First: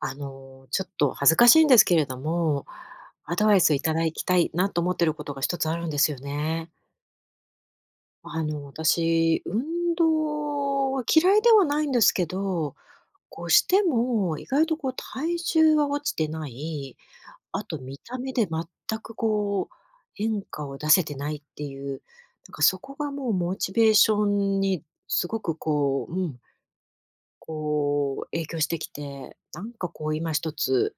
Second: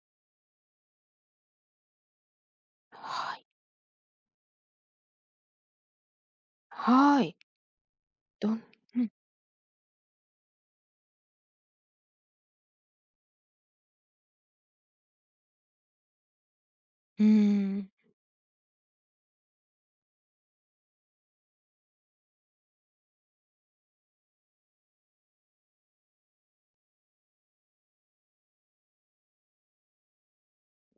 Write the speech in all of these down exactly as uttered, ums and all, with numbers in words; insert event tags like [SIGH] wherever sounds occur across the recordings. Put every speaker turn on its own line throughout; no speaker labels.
あの、ちょっと恥ずかしいんですけれども、
は
ア
い。
ドバイスいただきたいなと思ってることが一つあるんですよね。
はい。
あ
どん
の、
うん。
私、運動は嫌いではないんですけど、こうしても意外とこう体重は落ちてない、
うー
あと
ん。
見た目で全くこう変化を出せてないっていう、なんかそこがもうモチベーションにすごくこう、うん、こう影響してきて、なんかこう今一つ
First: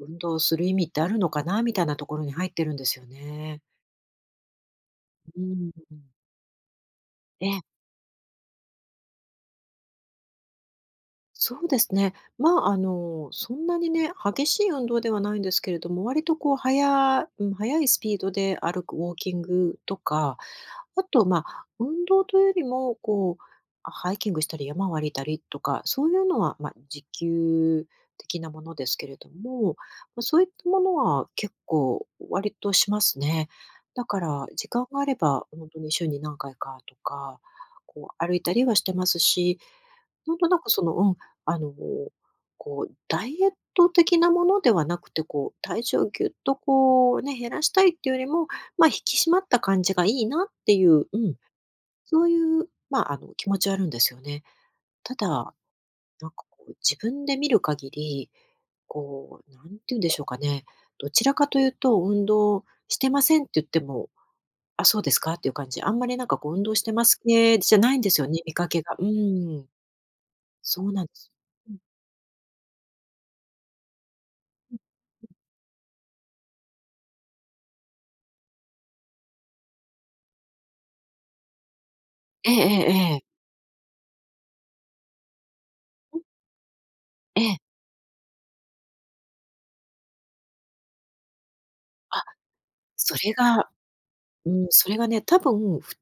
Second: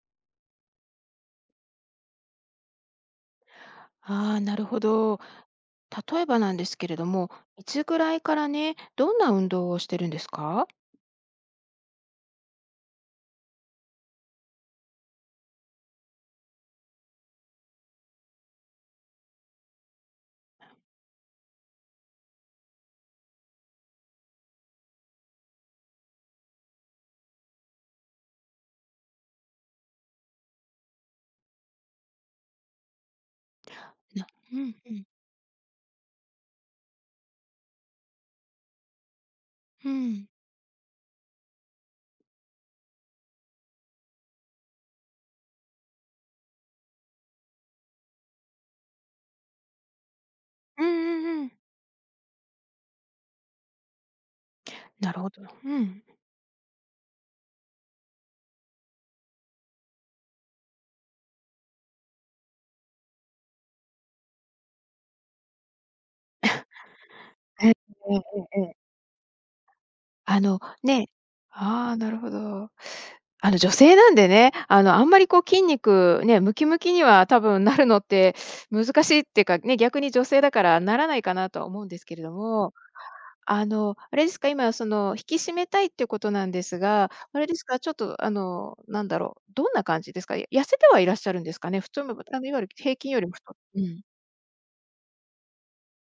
運動する意味ってあるのかなみたいなところに入ってるんですよね。
ああ、なるほど。
うん。
例えばなんですけれども、
ええ、
いつぐらいからね、どんな運動をしてるんですか？
そうですね。まあ、あの、そんなにね、激しい運動ではないんですけれども、割とこう、速いうん、速いスピードで歩くウォーキングとか、あと、まあ、運動というよりも、こう、ハイキングしたり山を歩いたりとか、そういうのは、まあ、時給的なものですけれども、ま、そういったものは結構割としますね。だか
な
ら、
う
時
ん
間
う
があ
ん
れば、本当に週に何回かとか、こう歩いたりはしてますし、
うん。
なんとなくその、うん、あの、こう、ダイエット的なものではなくて、こう、体重をぎゅっとこうね、減らしたいっていうよりも、まあ、引き締まった感じがいいなって
う
い
ん
う、う
う
ん、
んうん。
そういう、まあ、あの、気持ちはあるんですよね。
な
た
る
だ、
ほど。うん。
なんかこう、自分で見る限り、こう、なんて言うんでしょうかね、どちらかというと運動してませんって言っても、あ、そうですかっていう感じ。あんまりなんかこう運動してます系
ええ
じゃないんで
え
すよね、見
え
か
え
け
え、
が。うん、
あの、
そうなん
ね、
です。
ああ、なるほど。あの、女性なんでね、あの、あんまりこう筋肉ね、ムキムキには多分なるのって難しいっていうか、ね、逆に女性だからならないかなとは思うんですけれど
ええ
も、
ええええ。
あの、あれですか、今その、引き締めたいっていうことなんですが、あ
え
れで
え。
すか、ちょっとあの、なんだろう、どんな感じですか？や痩せてはいらっしゃるんですかね？普通の、
あ、
あの、いわゆる平均
そ
より
れ
も太
が
うん、
うん、それがね、多分、ふ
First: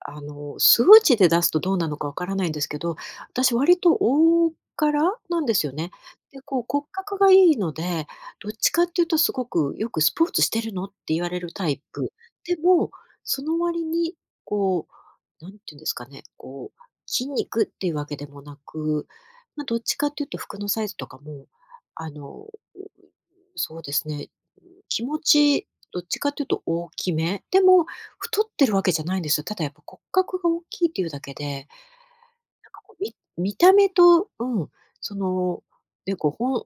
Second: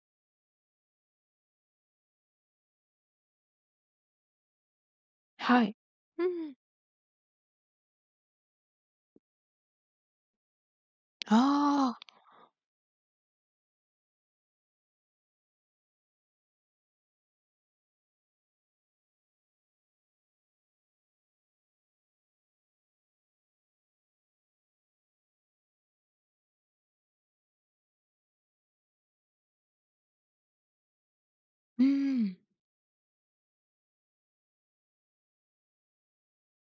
あの、数値で出すとどうなのかわからないんですけど、私割と大柄なんで
は
すよ
い。
ね。
う
で、
ん。
こう骨格がいいので、どっちかっていうとすごくよく「スポーツしてるの？」って言われるタイ
ああ、
プ。でも、その割にこう、何て言うんですかね、こう、筋肉っていうわけでもなく、ま、どっちかっていうと服のサイズとかも、あの、そうですね気持ち、どっちかというと大きめ。でも、太ってるわけじゃないんですよ。ただやっぱ骨格が大きいっていうだけで、
うん、
み見た目と、うん、その、ね、こうほん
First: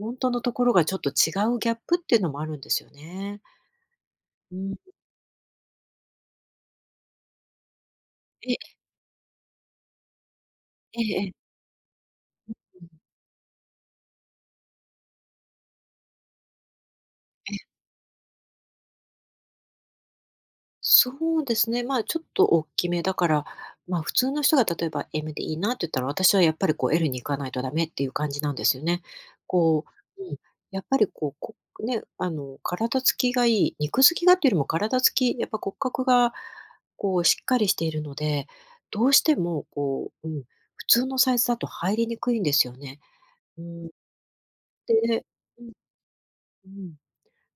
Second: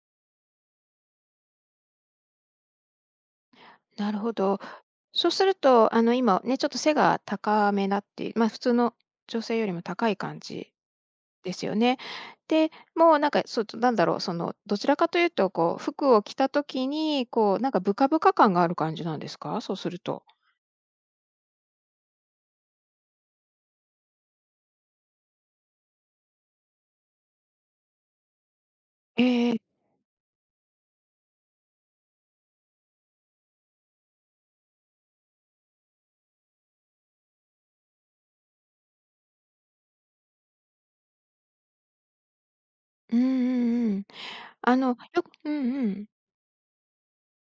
ほんとのところがちょっと違うギャップっていうのもあるんですよね。
なるほ
う
ど。
ん。
そうすると、あの、今ね、ちょっと背が高めだって、まあ、
え
普通
え
の女性よりも高い感じ
ええええ。
ですよね。で、
うん。え
もうなんか、そう、なんだろう、その、どちらかというとこう、服を着た時に、こう、なんかブカブカ感がある感じなんですか？そうすると。
そうですね、まあ、ちょっと大きめだから、まあ、普通の人が例えば M でいいなって言ったら、私はやっぱりこう L に行かないとダメっていう感じなんですよね。
ええ、
こう、うん、やっぱりこう、こね、あの、体つきがいい、肉付きがっていうよりも体つき、やっぱ骨格がこうしっかりしているので、どうしてもこう、うん、普通のサイズだと入りにくいんですよね。
うん
うん、
うんうん。あの、よ
で
くう
うん、
んうん。
うん、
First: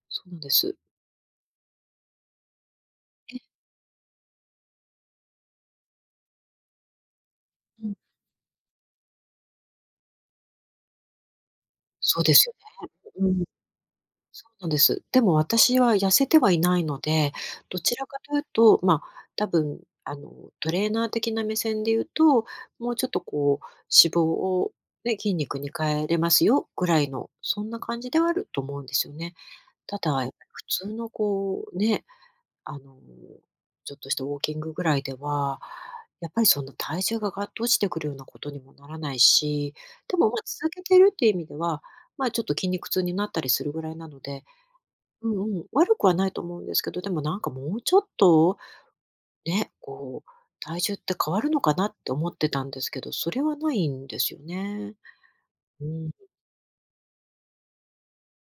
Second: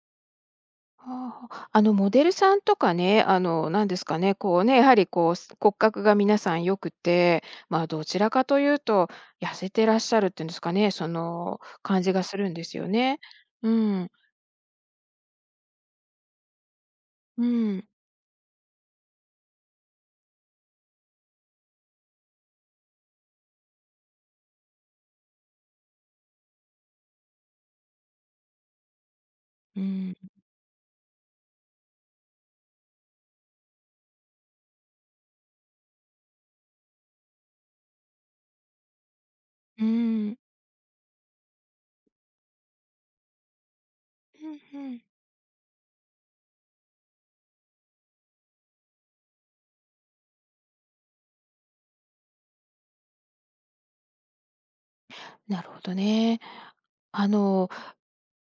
そうなんです。
はあ、あの、モデルさんとかね、
え、
あの、なんですかね、こうね、やはりこう、す骨格が皆さん良くて、ま
う
あ、
ん、
どちらかというと、痩せてらっしゃるっていうんですかね、その、感じ
そ
が
うで
す
す
る
よ
んですよ
ね。
ね。
うん。
うん、
そうなんです。でも私は痩せてはいないので、
う
ど
ん、
ちらかというと、まあ、多分あのトレーナー的な目線で言うと、もうちょっとこう脂肪をね、筋肉に変えれますよぐらいの、そんな感じではあると思うんですよね。
う
た
ん、
だ、
う
やっ
ん。
ぱり普通のこうね、あのちょっとしたウォーキングぐらいでは、やっぱりそんな体重がガッと落ちてくるようなことにもならないし、
う
でもま、
ん
続けてるっていう意味では、ま、ちょっと筋肉痛になったりするぐらいなので、
うん。
うんうん、悪くはないと思うんですけど、でもなんかもうちょっと、ね、こう、体重って変わるのかなって思ってたんですけど、それはないんですよね。
なるほ
う
ど
ん。
ね。あの、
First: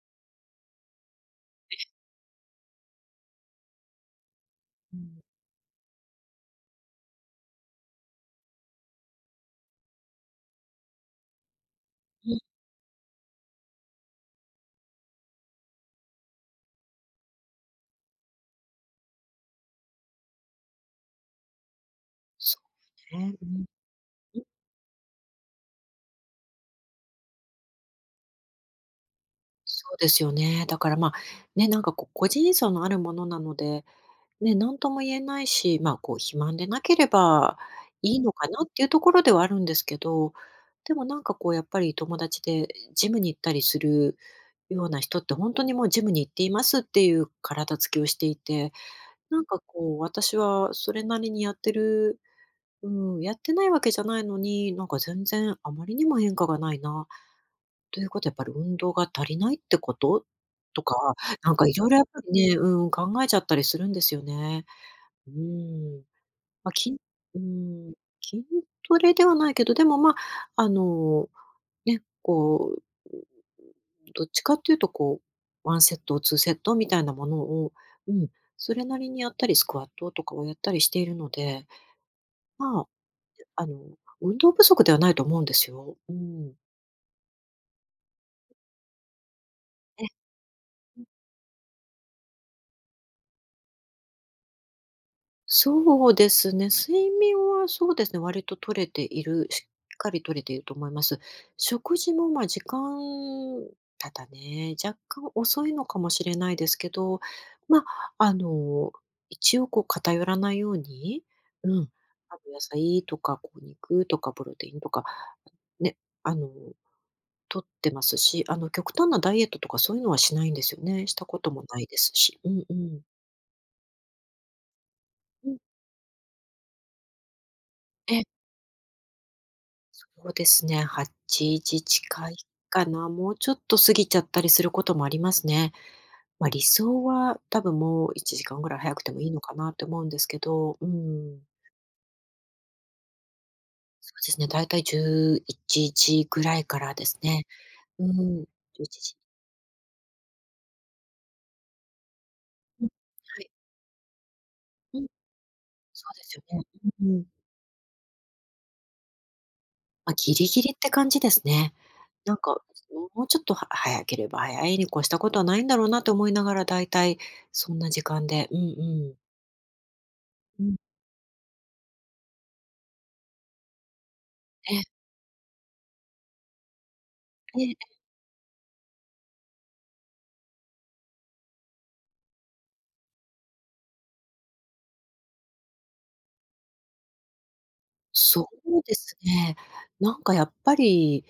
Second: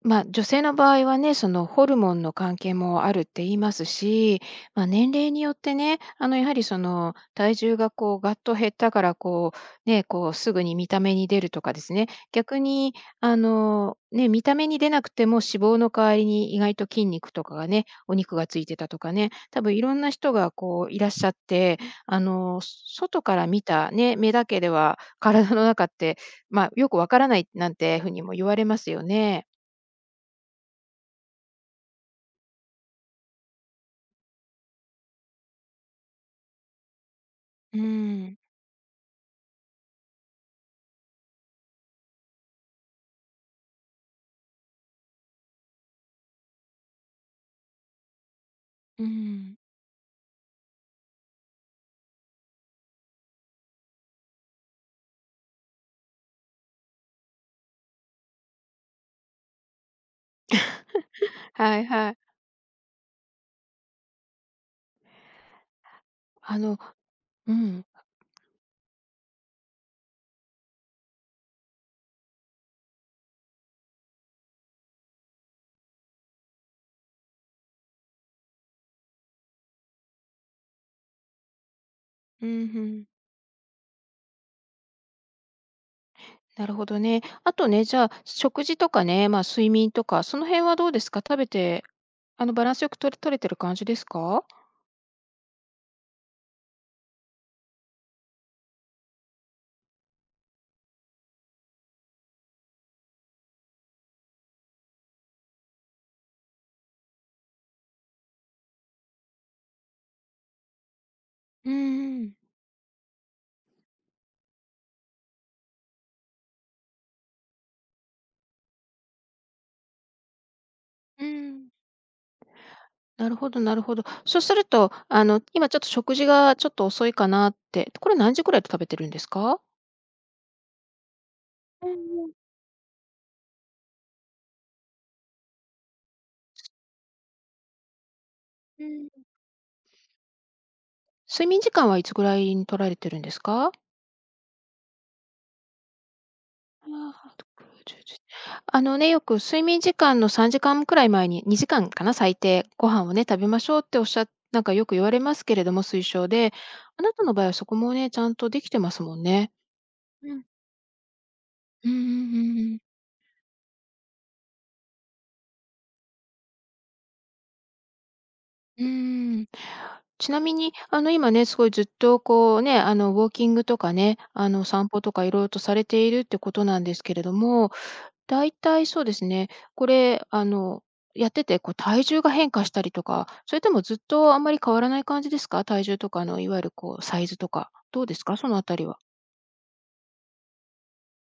まあ、女性の場合はね、そのホルモンの関係もあるって言いますし、まあ、
う
年
ん。
齢によってね、あのやはりその体重がこうガッと減ったからこう、ね、こうすぐに見た目に出るとかですね、逆にあの、ね、見た目に出なくても脂肪の代わりに意外と筋肉とかがね、お肉がついてたとかね、多分いろんな人がこういらっしゃって、あ
そ
の
う
外
ね。
か
う
ら見
ん。
た、ね、目だけでは体の中って、まあ、よくわからないなんてふうにも言われますよね。
そうですよね。だから、ま、あね、なんかこう個人差のあるものなのでね、何とも言えないし、まあ、こう肥満でなければ
う
いいの
ん、
かなっていうところではあるんですけど、でもなんかこうやっぱり友達でジムに行ったりするような人って本当にもうジムに行っていますっていう体つきをしていて、
う
なん
ん。
かこう私はそれなりにやってるうん、やってないわけじゃないのに、なんか全然あまりにも変化がないな。ということはやっぱり運動が足りないってこと？とか、なんかい
はい
ろいろやっ
は
ぱ
い。
りね、うん、考えちゃったりするんですよね。うーん、
あ
まあ、
の、
きんうー
うん。
ん、筋トレではないけど、でも、ま、あの、ね、こう、どっちかっていうと、こう、ワンセット、ツーセットみたいなものを、うん、それなりにやったり、スクワットとかをやったりしているので、
うん、
ま
ふ
あ、
ん。
あの、運動不足ではないと思うんですよ。うん。ええ。
なるほどね。あとね、じゃあ、食事とかね、まあ、睡眠とか、その辺はどうですか？食べて、あの、バランスよくとれ取れてる感じですか？
そうですね、睡眠はそうですね、割と取れているしっかり取れていると思います。食事も、ま、時間ただね、若干遅いのかもしれないですけど、まあ、あの、一応こう偏らないように、う
うん
ん、
うん。
あの、野菜とか、こう、肉とかプロテインとか、ね、あの、取ってますし、あの、極端なダイエットとかそういうのはしないんですよね。した
う
ことも
ん。
ないですし。うんうん。
なるほどなるほど。そうすると、あの、
うん、
今ちょっと食事がちょっと遅いかなって、これ
え
何時ぐらいと食べてるんですか？
そうですね、はちじ
うんう
近
ん。
いかな、もうちょっと過ぎちゃったりすることもありますね。まあ、理想は多分もういちじかんぐらい
う
早く
ん。
てもいいのかなって思うんですけど、うん。
睡眠時間はいつぐらいに取られてるんですか？
そうですね、だいたいじゅういちじぐらいか
あ
らです
あ、
ね。
ろく、じゅう、
うん、
1あ
11
のね、
時。
よく睡眠時間のさんじかんくらい前に、にじかんかな、最低、
うん。
ご飯をね、
は
食べ
い。
ましょうっておっしゃなんかよく
う
言
ん、
われますけれども、推
そうで
奨
すよ
で、
ね。
あ
う
な
ん
た
ま
の場合はそこもね、ちゃんとできてますもんね。
あギ
うん。
リギリって感じですね。
うんうんう
なん
ん
か、
うん。
もうちょっとは早ければ早いに越したことはないんだろうなと思いながら、だいたいそんな時間でうん
う
うん。
ーん。ちなみ
う
に、
ん。
あの、今ね、すごいずっとこうね、あの、ウォーキングとかね、あの、散歩とかいろいろとされているってことなんですけれど
え
も、
え。
大体そうですね。これ、あの、やってて、こう体重が変化したりとか、それともずっとあんまり変わらない感じですか？体重とか、あの、いわゆるこうサイズとか、どうですか？そ
そ
のあた
う
り
で
は。
すね。なんかやっぱり、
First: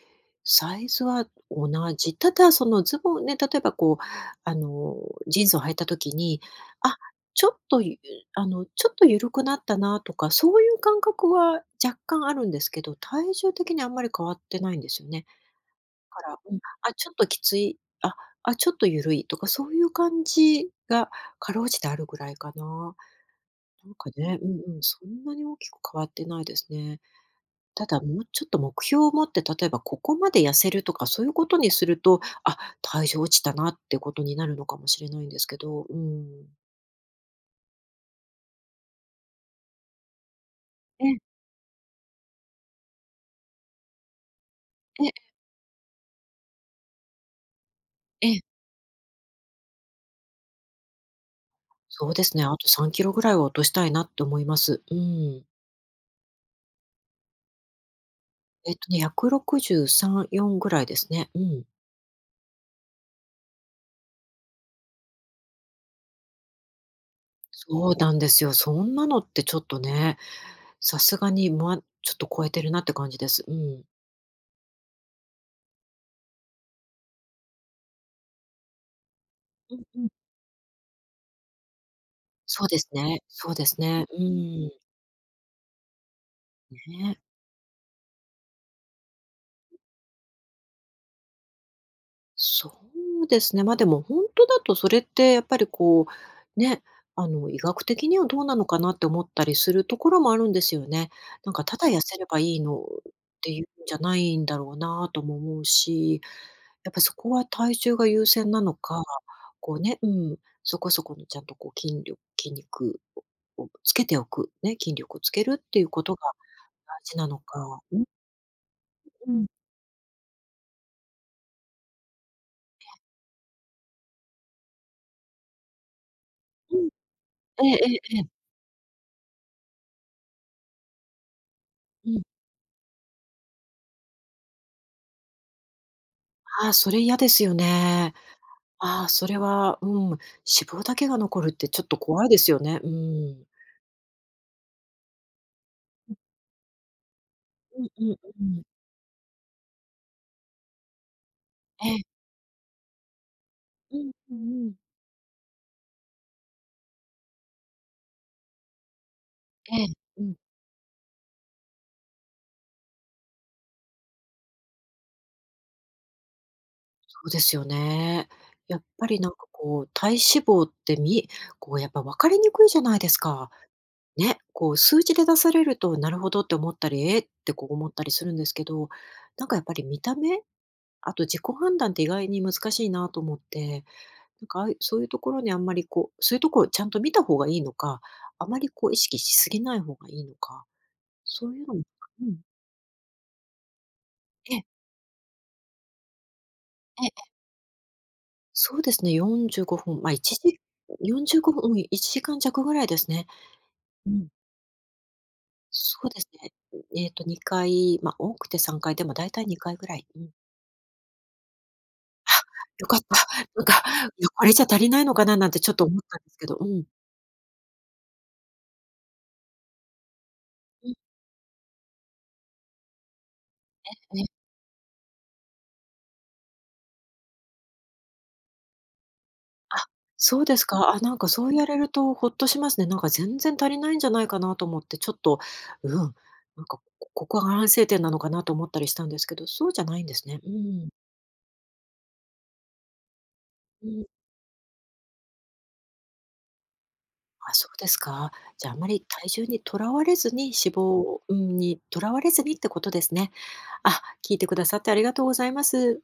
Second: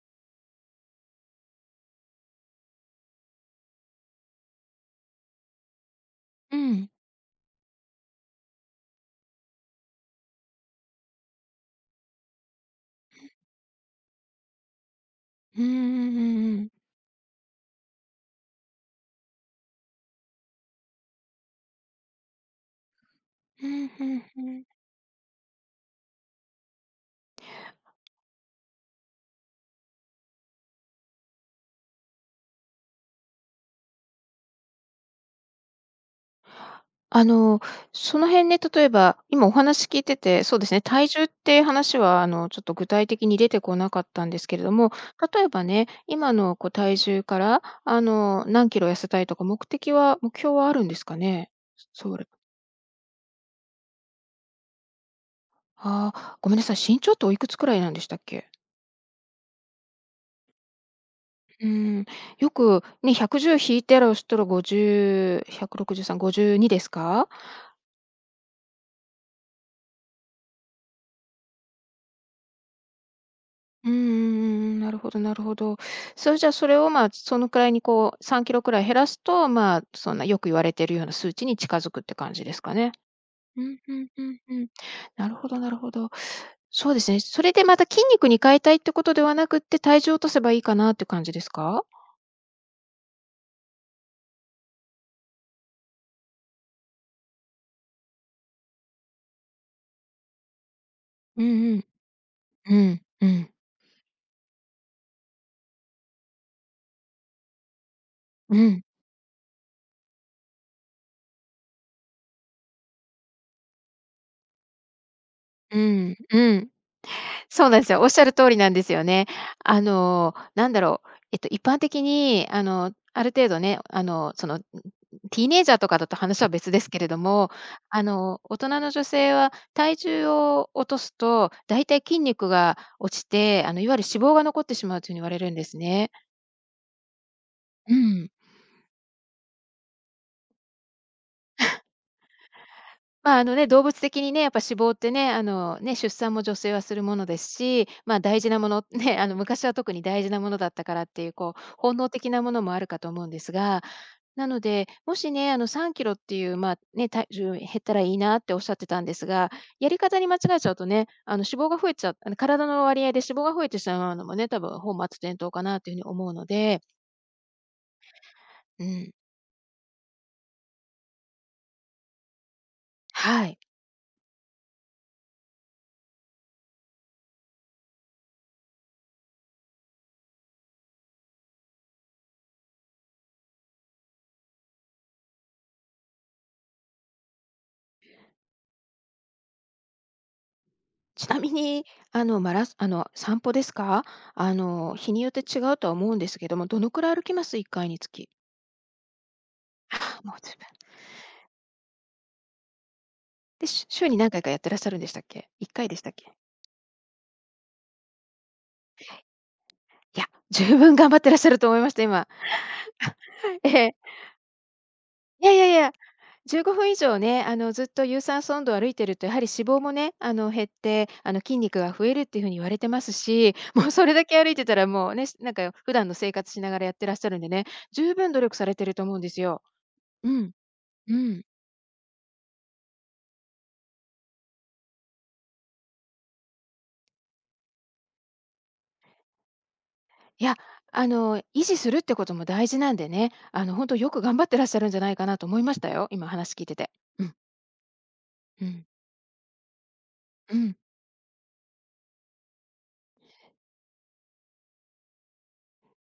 サイズは同じ。ただ、そのズボンね、例えばこう、あの、ジーンズを履いた時に、
うん。
あ、ちょっとゆあの、ちょっと緩くなったなとか、そういう感覚は若干あるんですけど、体重的にあんまり変わってないんですよね。
うんう
だ
んう
から、う
んう
ん、
ん。
あ、ちょっときつい、あ、あ、ちょっと緩いとか、そういう感じがかろうじてあるぐらいかな。
うん、
なん
う
か
ん
ね、う
うん。
んうん、そんなに大きく変わってないですね。ただ、もうちょっと目標を持って、例えばここまで痩せるとか、そういうことにすると、あ、体重落ちたなってことになるのかもしれないんですけど、うん。
あの、その辺ね、例えば、今お話聞いてて、そうですね、
え
体
え、
重って話は、あの、ちょっと具体的に出てこなかったんですけれども、
ええ、
例えばね、今のこう体重から、あ
ええ。
の、何キロ痩せたいとか、目的は目標はあるんですかね？
そう
そ
で
れ。
すね、あとさんキロぐらいは落としたいなって思います。うん。
ああ、ごめんなさい、身長っておいくつくらいなんでしたっけ？
えっとね、いちろくさん、よんぐらいですね。うん。
うん、よくね、ひゃくじゅう引いてら、そしたらごじゅう、ひゃくろくじゅうさん、ごじゅうにですか？
そうなんですよ。そんなのってちょっとね、さすがに、ま、ちょっと超えてるなって感じです。うん。
うんうんうんうん、なるほどなるほど。それじゃあ、それを、まあ、そのくらいにこうさんキロくらい減らすと、
う
ま
ん
あ、
う
そん
ん。
なよく言われているような数値に近づくって感じです
そう
か
です
ね。
ね、そう
う
で
ん
す
う
ね。
ん
う
うんうん。
ん。
なるほどなるほど。そうです
ね。
ね、それでまた筋肉に変えたいってことではなくって、体重を落とせばいいかなっていう感じですか？
そうですね。ま、でも本当だとそれってやっぱりこう、ね、あの、医学的にはどうなのかなって思ったりするところもあるんですよね。
う
なんか
ん
た
うん。
だ痩せればいい
う
のっ
ん、う
て
ん、
いうんじゃないんだろうなとも思うし、やっぱそこは体重が優先な
う
の
ん。
か、こうね、うん、そこそこのちゃんとこう筋力筋肉ををつけておく、ね、筋力をつけるって
う
いうこと
ん、
が
うん。
大事なの
そうな
か。
んです
う
よ。
ん
おっしゃる通りなんですよね。
うん。
あの、なんだろう、えっと、一般的に、あの、ある程度ね、あの、その、ティーネイジャーとかだと話は別で
うん。
すけれども、
えええ
あ
ええ
の、
え。
大人の女性は体重を落とすと、だいたい
う
筋
ん。
肉が落ちて、あの、いわゆる脂肪が残ってしまうというふうに言われるんですね。
ああ、それ嫌ですよ
う
ね。
ん。
ああ、それは、うん、脂肪だけが残るってちょっと怖いですよね。う
まあ、あ
ん。
のね、動物的にね、やっぱ脂肪ってね、あの、ね、出産も女性はするものです
う
し、
んうん
まあ、大
うん
事な
うん。
もの、[LAUGHS] ね、あの、昔は特に大事なものだったからっていう、こう、
え
本能
え。
的なものもあるかと思うんですが、
うんう
な
ん
の
うん。
で、もしね、あの、さんキロっていう、まあ、ね、体重減ったらいいなっておっしゃってたんですが、
ええ、
やり方
う
に
ん、
間違えちゃうとね、あの、脂肪が増えちゃう、あの、体の割合で脂肪が増えてしまうのもね、多分本末転倒かなっていうふうに思うので、
そうですよね。やっ
う
ぱ
ん、
りなんかこう、体脂肪ってみこうやっぱ分かりにくいじゃないです
は
か。
い。
ね、こう数値で出されると、なるほどって思ったり、ええってこう思ったりするんですけど、なんかやっぱり見た目、あと自己判断って意外に難しいなと思って。なんか、ああいう、そういうところにあんまりこう、そういうところをちゃんと見た方がいいのか、あまりこう意識しすぎない方がいいのか、
ちな
そ
み
ういうのも
に、あ
うん。
の、マラスあの、散歩ですか？あ
ええ、
の、日によって違うとは思うんですけども、どのく
え
らい歩
え、
きます？いっかいにつき。
そうですね、45分、ま、1
あ、もう十
時
分。
よんじゅうごふん、よんじゅうごふん、時間弱ぐらいですね。
で、し週
う
に
ん。
何回かやってらっしゃるんでしたっけ？いっかいで
そ
し
う
たっ
です
け？
ね。ええとにかい、ま、多くてさんかい、でも大体にかいぐらい。う
いや、
ん。
十分頑張ってらっしゃると思いました、今。
よかった。
[LAUGHS]
[LAUGHS] なんか、
ええ。
いや、これじゃ足りないのかな
い
なん
やい
て
や
ちょっ
い
と
や、
思ったんですけど、
15
うん。
分以上ね、あの、ずっと有酸素運動を歩いてると、やはり脂肪もね、あの、減っ
うん、
て、あの、筋肉が増えるっていうふうに言われてますし、[LAUGHS] もうそれだ
え
け歩いてたらもうね、なんか普段の生活しながらやってらっしゃるんでね、十分努力されてると思うんですよ。
あ、
う
そう
ん、
ですか。あ、な
う
んか
ん。
そうやれるとほっとしますね。なんか全然足りないんじゃないかなと思って、ちょっと、うん、なんかこここが反省点なのかなと思ったりしたんですけど、そうじゃないんですね。
い
う
や、
ん。
あの、維持するってことも大事なんでね、あの、
う
本当
ん。
よく頑張ってらっしゃるんじゃないかなと思いましたよ、今話聞いてて。うん、
あ、そうですか。
う
じゃあ、あま
ん、
り体重にとらわれずに、脂
うん。
肪、うん、にとらわれずにってことですね。あ、聞いてくださってありがとうございます。